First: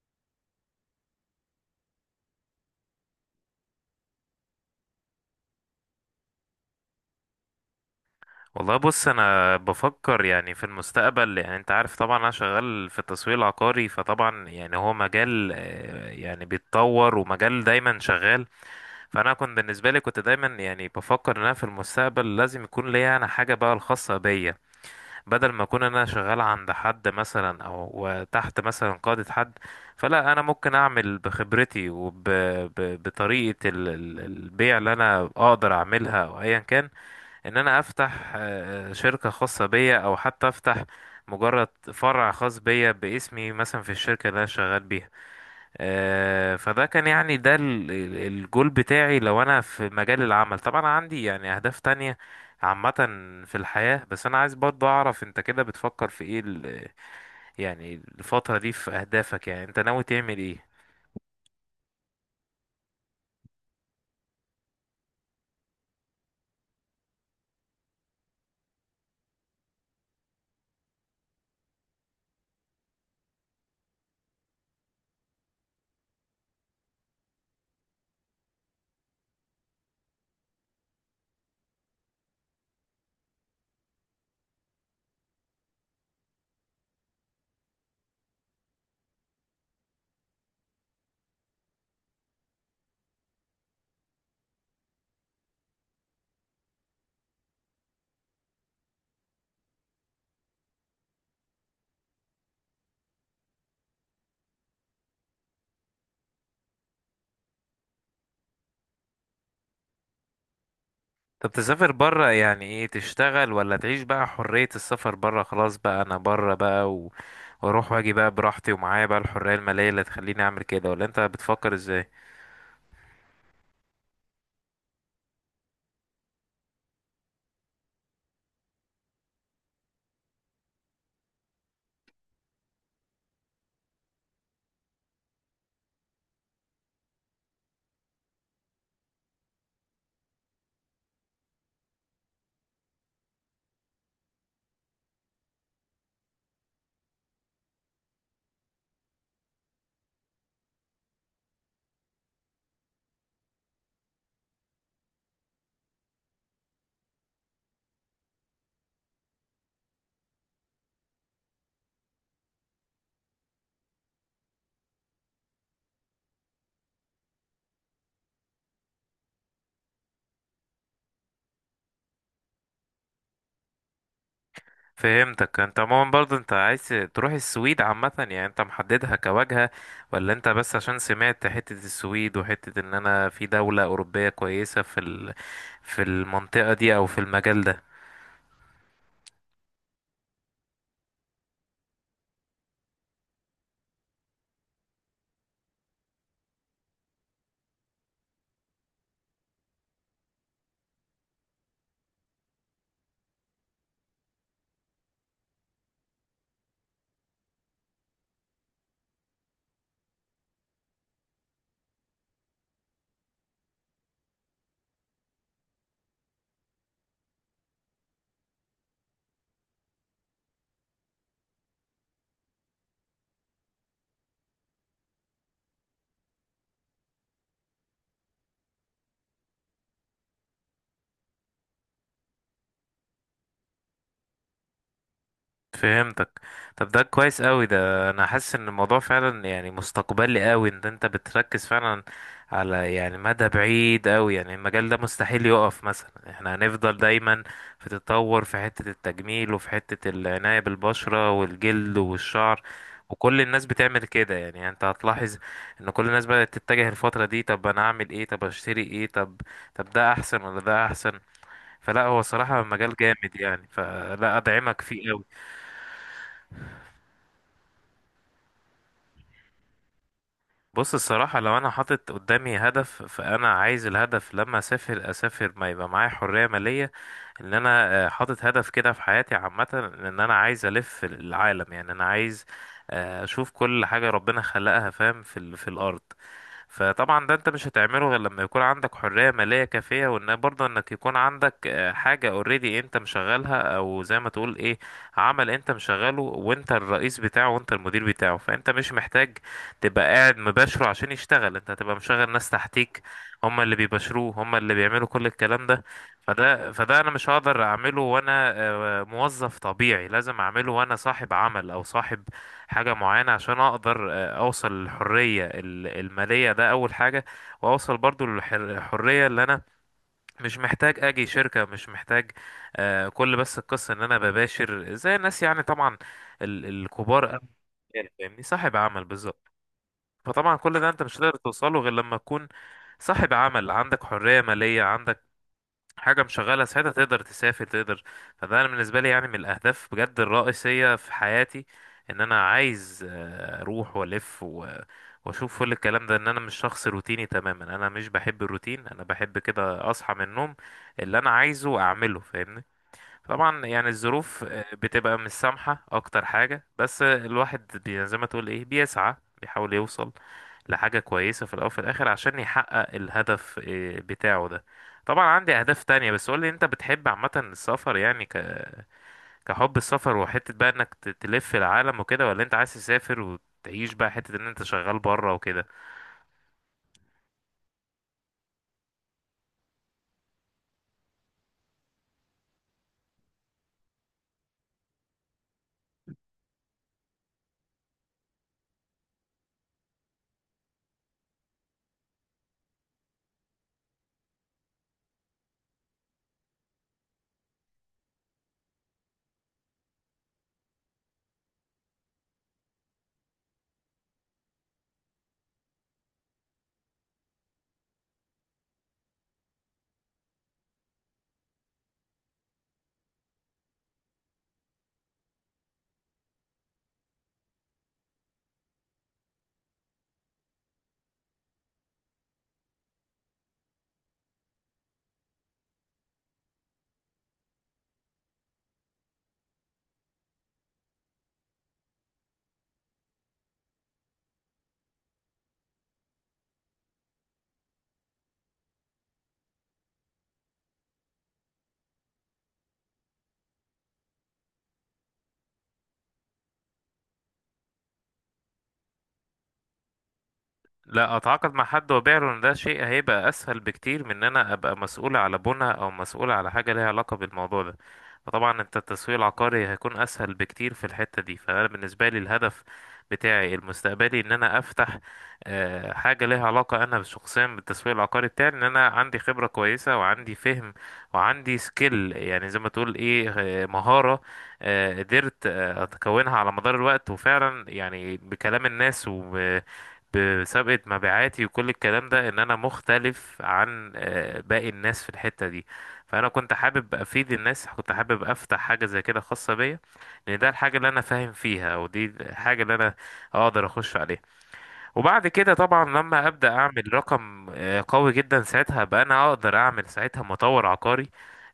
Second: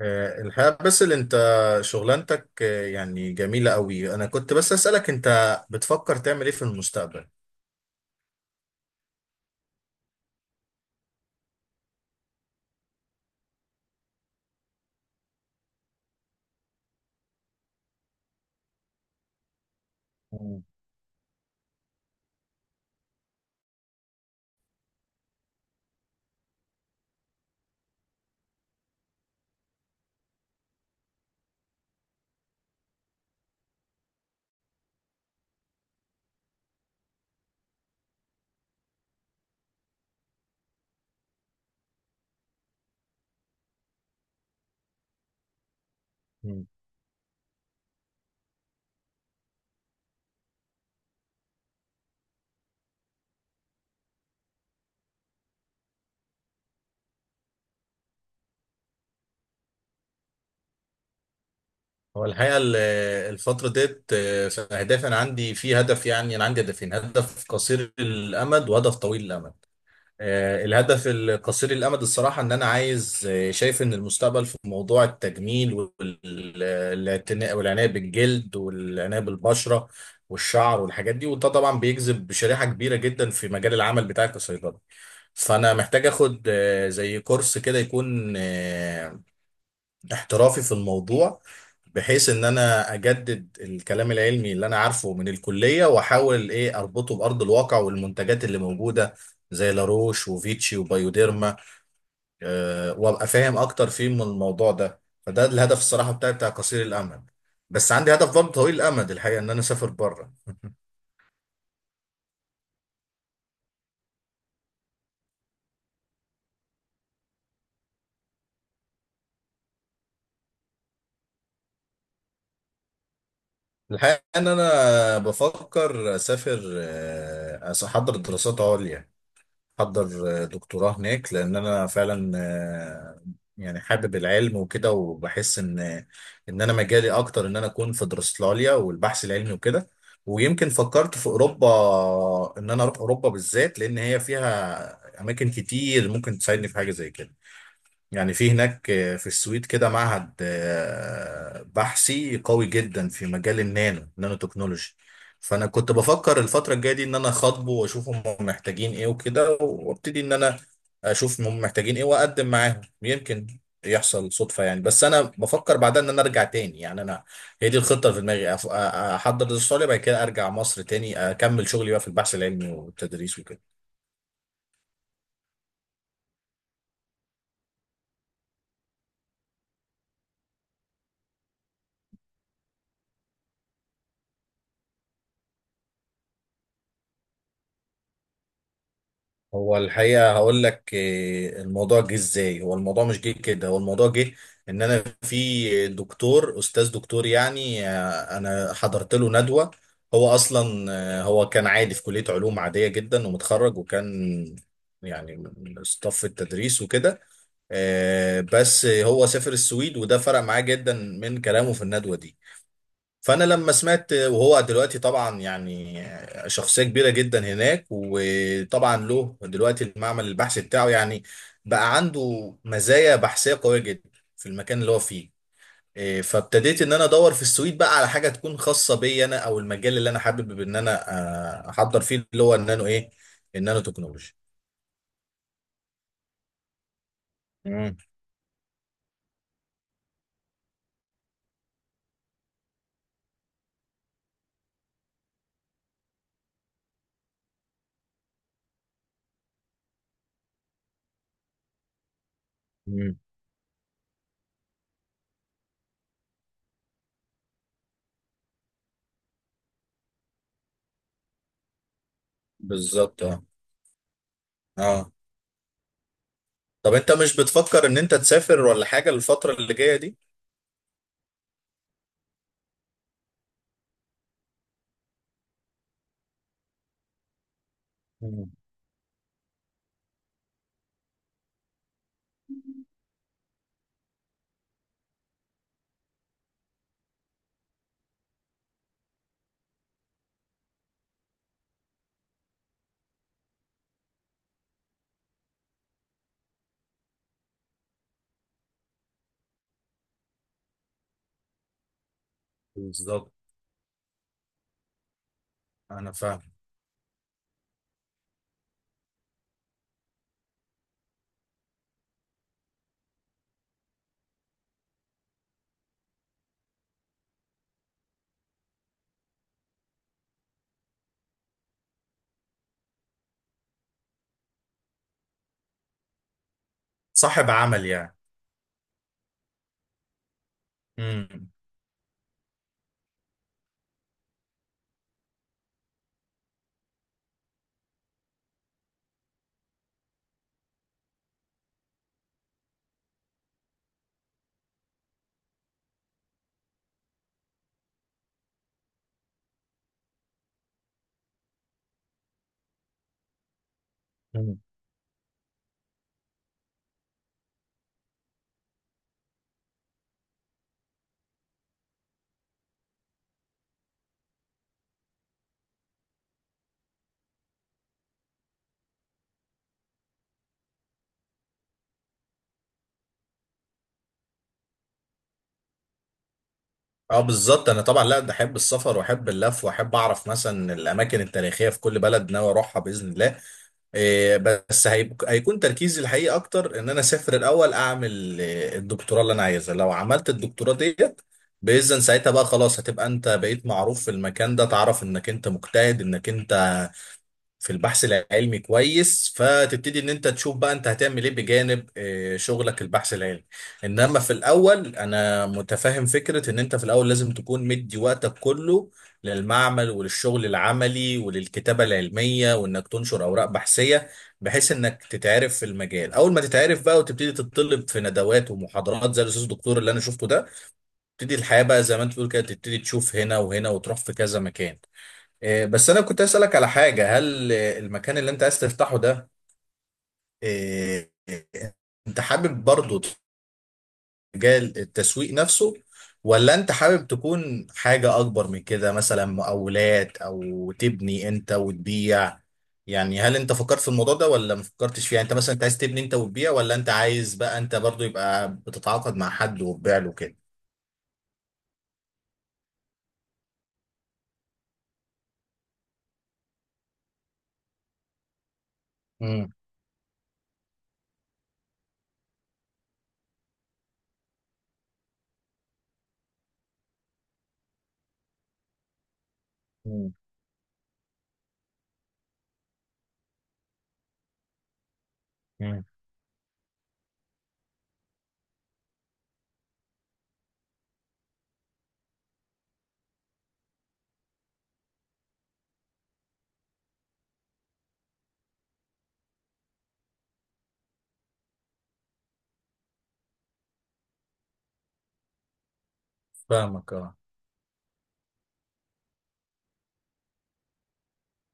الحقيقة بس اللي انت شغلانتك، يعني جميلة قوي. انا كنت بس اسألك، انت بتفكر تعمل ايه في المستقبل؟ والله بص، انا بفكر يعني في المستقبل. يعني انت عارف طبعا انا شغال في التسويق العقاري، فطبعا يعني هو مجال يعني بيتطور ومجال دايما شغال. فانا كنت بالنسبه لي، كنت دايما مم. يعني بفكر ان انا في المستقبل لازم يكون ليا انا حاجه بقى الخاصه بيا. بدل ما اكون انا شغال عند حد مثلا، او تحت مثلا قاده حد. فلا، انا ممكن اعمل بخبرتي وبطريقه البيع اللي انا اقدر اعملها او ايا كان. ان انا افتح شركة خاصة بيا، او حتى افتح مجرد فرع خاص بيا باسمي مثلا في الشركة اللي انا شغال بيها. مم. فده كان يعني ده الجول بتاعي لو انا في مجال العمل. طبعا عندي يعني اهداف تانية عامة في الحياة. بس انا عايز برضه اعرف انت كده بتفكر في ايه يعني الفترة دي في اهدافك. يعني انت ناوي تعمل ايه؟ هو الحقيقة الفترة ديت، في اهدافي، انا عندي في هدف، يعني انا عندي هدفين، هدف قصير الامد وهدف طويل الامد. الهدف القصير الأمد، الصراحة إن أنا عايز، شايف إن المستقبل في موضوع التجميل والاعتناء والعناية بالجلد والعناية بالبشرة والشعر والحاجات دي. وده طبعا بيجذب شريحة كبيرة جدا في مجال العمل بتاعي كصيدلي. فأنا محتاج آخد زي كورس كده، يكون احترافي في الموضوع، بحيث ان انا اجدد الكلام العلمي اللي انا عارفه من الكليه، واحاول ايه اربطه بارض الواقع والمنتجات اللي موجوده زي لاروش وفيتشي وبايوديرما. وابقى فاهم اكتر فيه من الموضوع ده. فده الهدف الصراحه بتاعي بتاع قصير الامد. بس عندي هدف برضه طويل الامد، الحقيقه ان انا اسافر بره. طب تسافر برا يعني ايه؟ تشتغل، ولا تعيش بقى حرية السفر، برا خلاص بقى انا برا بقى واروح واجي بقى براحتي، ومعايا بقى الحرية المالية اللي تخليني اعمل كده؟ ولا انت بتفكر ازاي؟ الحقيقه ان انا بفكر اسافر، احضر دراسات عليا، احضر دكتوراه هناك، لان انا فعلا يعني حابب العلم وكده، وبحس ان انا مجالي اكتر، ان انا اكون في دراساليا والبحث العلمي وكده. ويمكن فكرت في اوروبا، ان انا اروح اوروبا بالذات، لان هي فيها اماكن كتير ممكن تساعدني في حاجه زي كده. يعني في هناك، في السويد كده معهد بحثي قوي جدا في مجال نانو تكنولوجي. فانا كنت بفكر الفتره الجايه دي ان انا اخاطبه واشوف هم محتاجين ايه وكده، وابتدي ان انا اشوف هم محتاجين ايه واقدم معاهم، يمكن يحصل صدفه، يعني بس انا بفكر بعدها ان انا ارجع تاني. يعني انا، هي دي الخطه اللي في دماغي، احضر الاستراليا، بعد كده ارجع مصر تاني اكمل شغلي بقى في البحث العلمي والتدريس وكده. فهمتك. انت عموما برضه انت عايز تروح السويد عامة؟ يعني انت محددها كواجهة؟ ولا انت بس عشان سمعت حتة السويد، وحتة ان انا في دولة اوروبية كويسة في المنطقة دي، او في المجال ده؟ هو الحقيقة هقول لك، الموضوع جه ازاي؟ هو الموضوع مش جه كده، هو الموضوع جه ان انا في دكتور، استاذ دكتور يعني، انا حضرت له ندوة. هو اصلا هو كان عادي في كلية علوم عادية جدا ومتخرج، وكان يعني من صف التدريس وكده. بس هو سافر السويد، وده فرق معاه جدا من كلامه في الندوة دي. فانا لما سمعت، وهو دلوقتي طبعا يعني شخصيه كبيره جدا هناك، وطبعا له دلوقتي المعمل البحثي بتاعه، يعني بقى عنده مزايا بحثيه قويه جدا في المكان اللي هو فيه. إيه، فابتديت ان انا ادور في السويد بقى على حاجه تكون خاصه بي انا، او المجال اللي انا حابب ان انا احضر فيه، اللي هو النانو ايه، النانو تكنولوجي. فهمتك. طب ده كويس قوي. مم. ده انا حاسس ان الموضوع فعلا يعني مستقبلي قوي، ان انت بتركز فعلا على يعني مدى بعيد قوي. يعني المجال ده مستحيل يقف، مثلا احنا هنفضل دايما في تطور في حتة التجميل وفي حتة العناية بالبشرة والجلد والشعر. مم. وكل الناس بتعمل كده. يعني انت هتلاحظ ان كل الناس بدأت تتجه الفترة دي، طب انا اعمل ايه، طب اشتري ايه، طب ده احسن ولا ده احسن؟ فلا، هو صراحة مجال بالظبط. جامد اه. يعني. فلا، ادعمك اه. فيه قوي. طب انت مش بتفكر ان انت تسافر ولا حاجه الفتره اللي جايه دي؟ بص، الصراحة لو أنا حاطط قدامي هدف، فأنا عايز الهدف لما أسافر، أسافر ما يبقى معايا حرية مالية. إن أنا حاطط مم. هدف كده في حياتي عامة. إن أنا عايز ألف العالم، يعني أنا عايز أشوف كل حاجة ربنا خلقها، فاهم، في الأرض. فطبعا ده انت مش هتعمله غير لما يكون عندك حرية مالية كافية، وان برضه انك يكون عندك حاجة اوريدي انت مشغلها، او زي ما تقول ايه، عمل انت مشغله وانت الرئيس بتاعه وانت المدير بتاعه. فانت مش محتاج تبقى قاعد مباشره عشان يشتغل، انت هتبقى مشغل ناس تحتيك. بالظبط. هم اللي بيباشروه، هم اللي بيعملوا كل الكلام ده. انا فاهم. فده انا مش هقدر اعمله وانا موظف طبيعي. لازم اعمله وانا صاحب عمل، او صاحب حاجة معينة، عشان اقدر اوصل للحرية المالية. ده اول حاجة. واوصل برضو للحرية، اللي انا مش محتاج اجي شركة، مش محتاج، كل بس القصة ان انا بباشر زي الناس يعني، طبعا الكبار أوي. صاحب عمل يعني يعني. فاهمني، صاحب عمل بالظبط. فطبعا كل ده انت مش هتقدر امم. توصله غير لما تكون صاحب عمل، عندك حرية مالية، عندك حاجة مشغلة. ساعتها تقدر تسافر، تقدر. فده أنا بالنسبة لي يعني من الأهداف بجد الرئيسية في حياتي، إن أنا عايز أروح وألف وأشوف كل الكلام ده. إن أنا مش شخص روتيني تماما، أنا مش بحب الروتين. أنا بحب كده أصحى من النوم اللي أنا عايزه أعمله، فاهمني. طبعا يعني الظروف مم. بتبقى مش سامحة اكتر حاجة، بس الواحد زي ما تقول ايه بيسعى، بيحاول يوصل لحاجة كويسة في الاول وفي الاخر، عشان يحقق الهدف بتاعه ده. طبعا عندي اهداف تانية. بس قولي، انت بتحب عامة السفر؟ يعني كحب السفر، وحتة بقى انك تلف العالم وكده؟ ولا انت عايز تسافر وتعيش بقى حتة ان انت شغال بره وكده؟ اه، بالظبط. انا طبعا لا، ده احب السفر واحب اللف، واحب اعرف مثلا الاماكن التاريخيه في كل بلد ناوي اروحها باذن الله. إيه، بس هيكون تركيزي الحقيقي اكتر ان انا اسافر الاول، اعمل إيه، الدكتوراه اللي انا عايزها. لو عملت الدكتوراه ديت باذن، ساعتها بقى خلاص، هتبقى انت بقيت معروف في المكان ده، تعرف انك انت مجتهد، انك انت في البحث العلمي كويس، فتبتدي ان انت تشوف بقى انت هتعمل ايه بجانب شغلك البحث العلمي. انما في الاول انا متفهم فكرة ان انت في الاول لازم تكون مدي وقتك كله للمعمل وللشغل العملي وللكتابة العلمية، وانك تنشر اوراق بحثية، بحيث انك تتعرف في المجال، اول ما تتعرف بقى، وتبتدي تتطلب في ندوات ومحاضرات زي الاستاذ الدكتور اللي انا شفته ده. تبتدي الحياة بقى زي ما انت بتقول كده، تبتدي تشوف هنا وهنا، وتروح في كذا مكان. إيه، بس انا كنت اسالك على حاجه، هل إيه، المكان اللي انت عايز تفتحه ده، إيه، انت حابب برضه تجاه التسويق نفسه، ولا انت حابب تكون حاجه اكبر من كده، مثلا مقاولات، او تبني انت وتبيع؟ يعني هل انت فكرت في الموضوع ده ولا ما فكرتش فيه؟ يعني انت مثلا انت عايز تبني انت وتبيع، ولا انت عايز بقى انت برضه يبقى بتتعاقد مع حد وتبيع له كده؟ لا، اتعاقد مع حد وابيع له. ان ده شيء هيبقى اسهل بكتير من ان انا ابقى مسؤول على بنى، او مسؤول على حاجه ليها علاقه بالموضوع ده. فطبعا انت التسويق امم. العقاري هيكون اسهل بكتير في الحته دي. فانا بالنسبه لي الهدف بتاعي المستقبلي ان انا افتح حاجه ليها علاقه انا شخصيا بالتسويق العقاري بتاعي، ان انا عندي خبره كويسه وعندي فهم وعندي سكيل، يعني زي ما تقول ايه مهاره، قدرت امم. اتكونها على مدار الوقت. وفعلا يعني بكلام الناس و بسابقة مبيعاتي وكل الكلام ده، ان انا مختلف عن باقي الناس في الحتة دي. فانا كنت حابب افيد الناس، كنت حابب افتح حاجة زي كده خاصة بيا، لان ده الحاجة اللي انا فاهم فيها، او دي الحاجة اللي انا اقدر اخش عليها. وبعد كده طبعا لما ابدا فاهمك. اعمل اه. رقم قوي جدا، ساعتها بقى انا اقدر اعمل ساعتها مطور عقاري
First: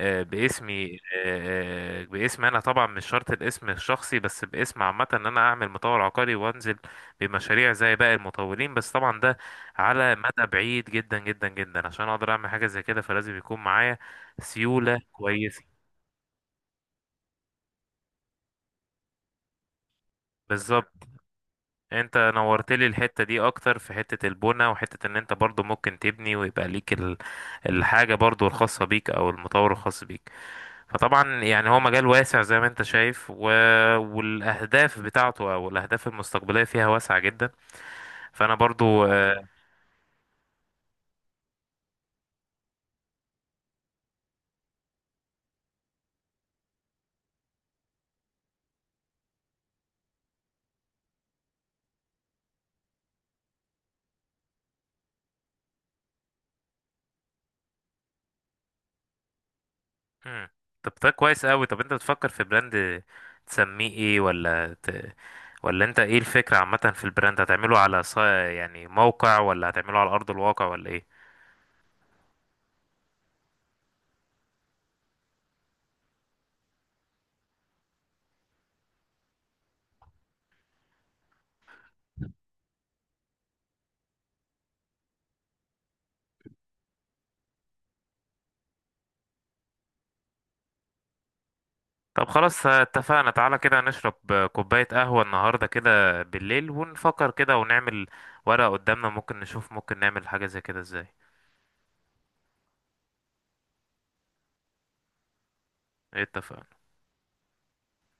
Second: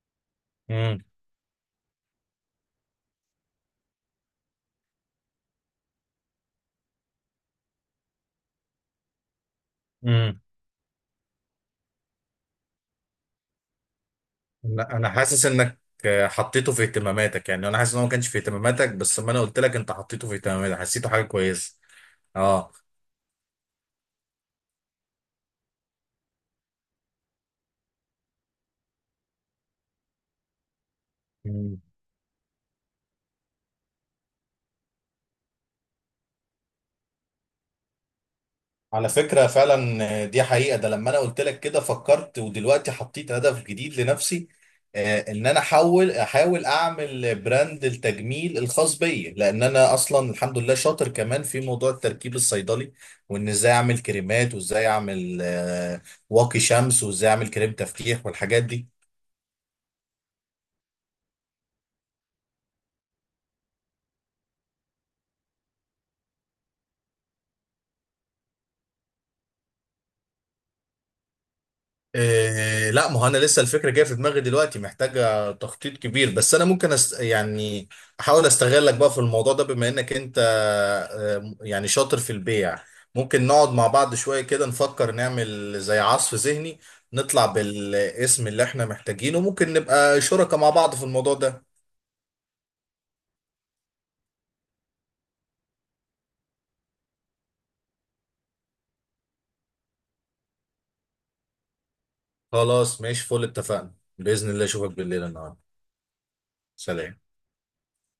باسمي. باسم انا طبعا، مش شرط الاسم الشخصي، بس باسم عامه ان انا اعمل مطور عقاري وانزل بمشاريع زي باقي المطورين. بس طبعا ده على امم. مدى بعيد جدا جدا جدا عشان اقدر اعمل حاجه زي كده، فلازم يكون معايا انا سيوله أنا حاسس كويسه. انك حطيته في اهتماماتك، يعني انا حاسس ان هو ما كانش في اهتماماتك، بس لما انا قلت لك انت حطيته في اهتماماتك، بالظبط. حسيته حاجه كويسه. انت اه. نورت لي الحتة دي اكتر في حتة البنى، وحتة ان انت برضو ممكن تبني ويبقى ليك الحاجة برضو الخاصة بيك، او المطور الخاص بيك. فطبعا يعني مم. هو مجال واسع زي ما انت شايف والاهداف بتاعته، او الاهداف المستقبلية فيها واسعة جدا. فانا برضو على فكره فعلا، دي حقيقه. ده لما انا قلت لك كده فكرت، ودلوقتي حطيت هدف جديد لنفسي، ان انا احاول اعمل براند التجميل الخاص بي، لان انا اصلا الحمد لله شاطر كمان في موضوع التركيب الصيدلي، وان ازاي اعمل كريمات، وازاي اعمل واقي شمس، وازاي اعمل كريم تفتيح والحاجات دي. مم. طب ده كويس قوي. طب انت بتفكر في براند تسميه ايه ولا انت ايه الفكرة عامة في البراند؟ هتعمله على يعني موقع، ولا هتعمله على ارض الواقع، ولا ايه؟ إيه لا، ما هو انا لسه الفكره جايه في دماغي دلوقتي، محتاجه تخطيط كبير، بس انا ممكن يعني احاول استغلك بقى في الموضوع ده، بما انك انت يعني شاطر في البيع. ممكن نقعد مع بعض شويه كده نفكر، نعمل زي عصف ذهني، نطلع بالاسم اللي احنا محتاجينه، ممكن نبقى شركاء مع بعض في الموضوع ده. طب خلاص اتفقنا. تعالى كده نشرب كوباية قهوة النهاردة كده بالليل، ونفكر كده ونعمل ورقة قدامنا، ممكن نشوف ممكن نعمل حاجة زي كده ازاي. خلاص ماشي، فل اتفقنا باذن الله، اشوفك بالليل النهارده. إيه، اتفقنا. سلام.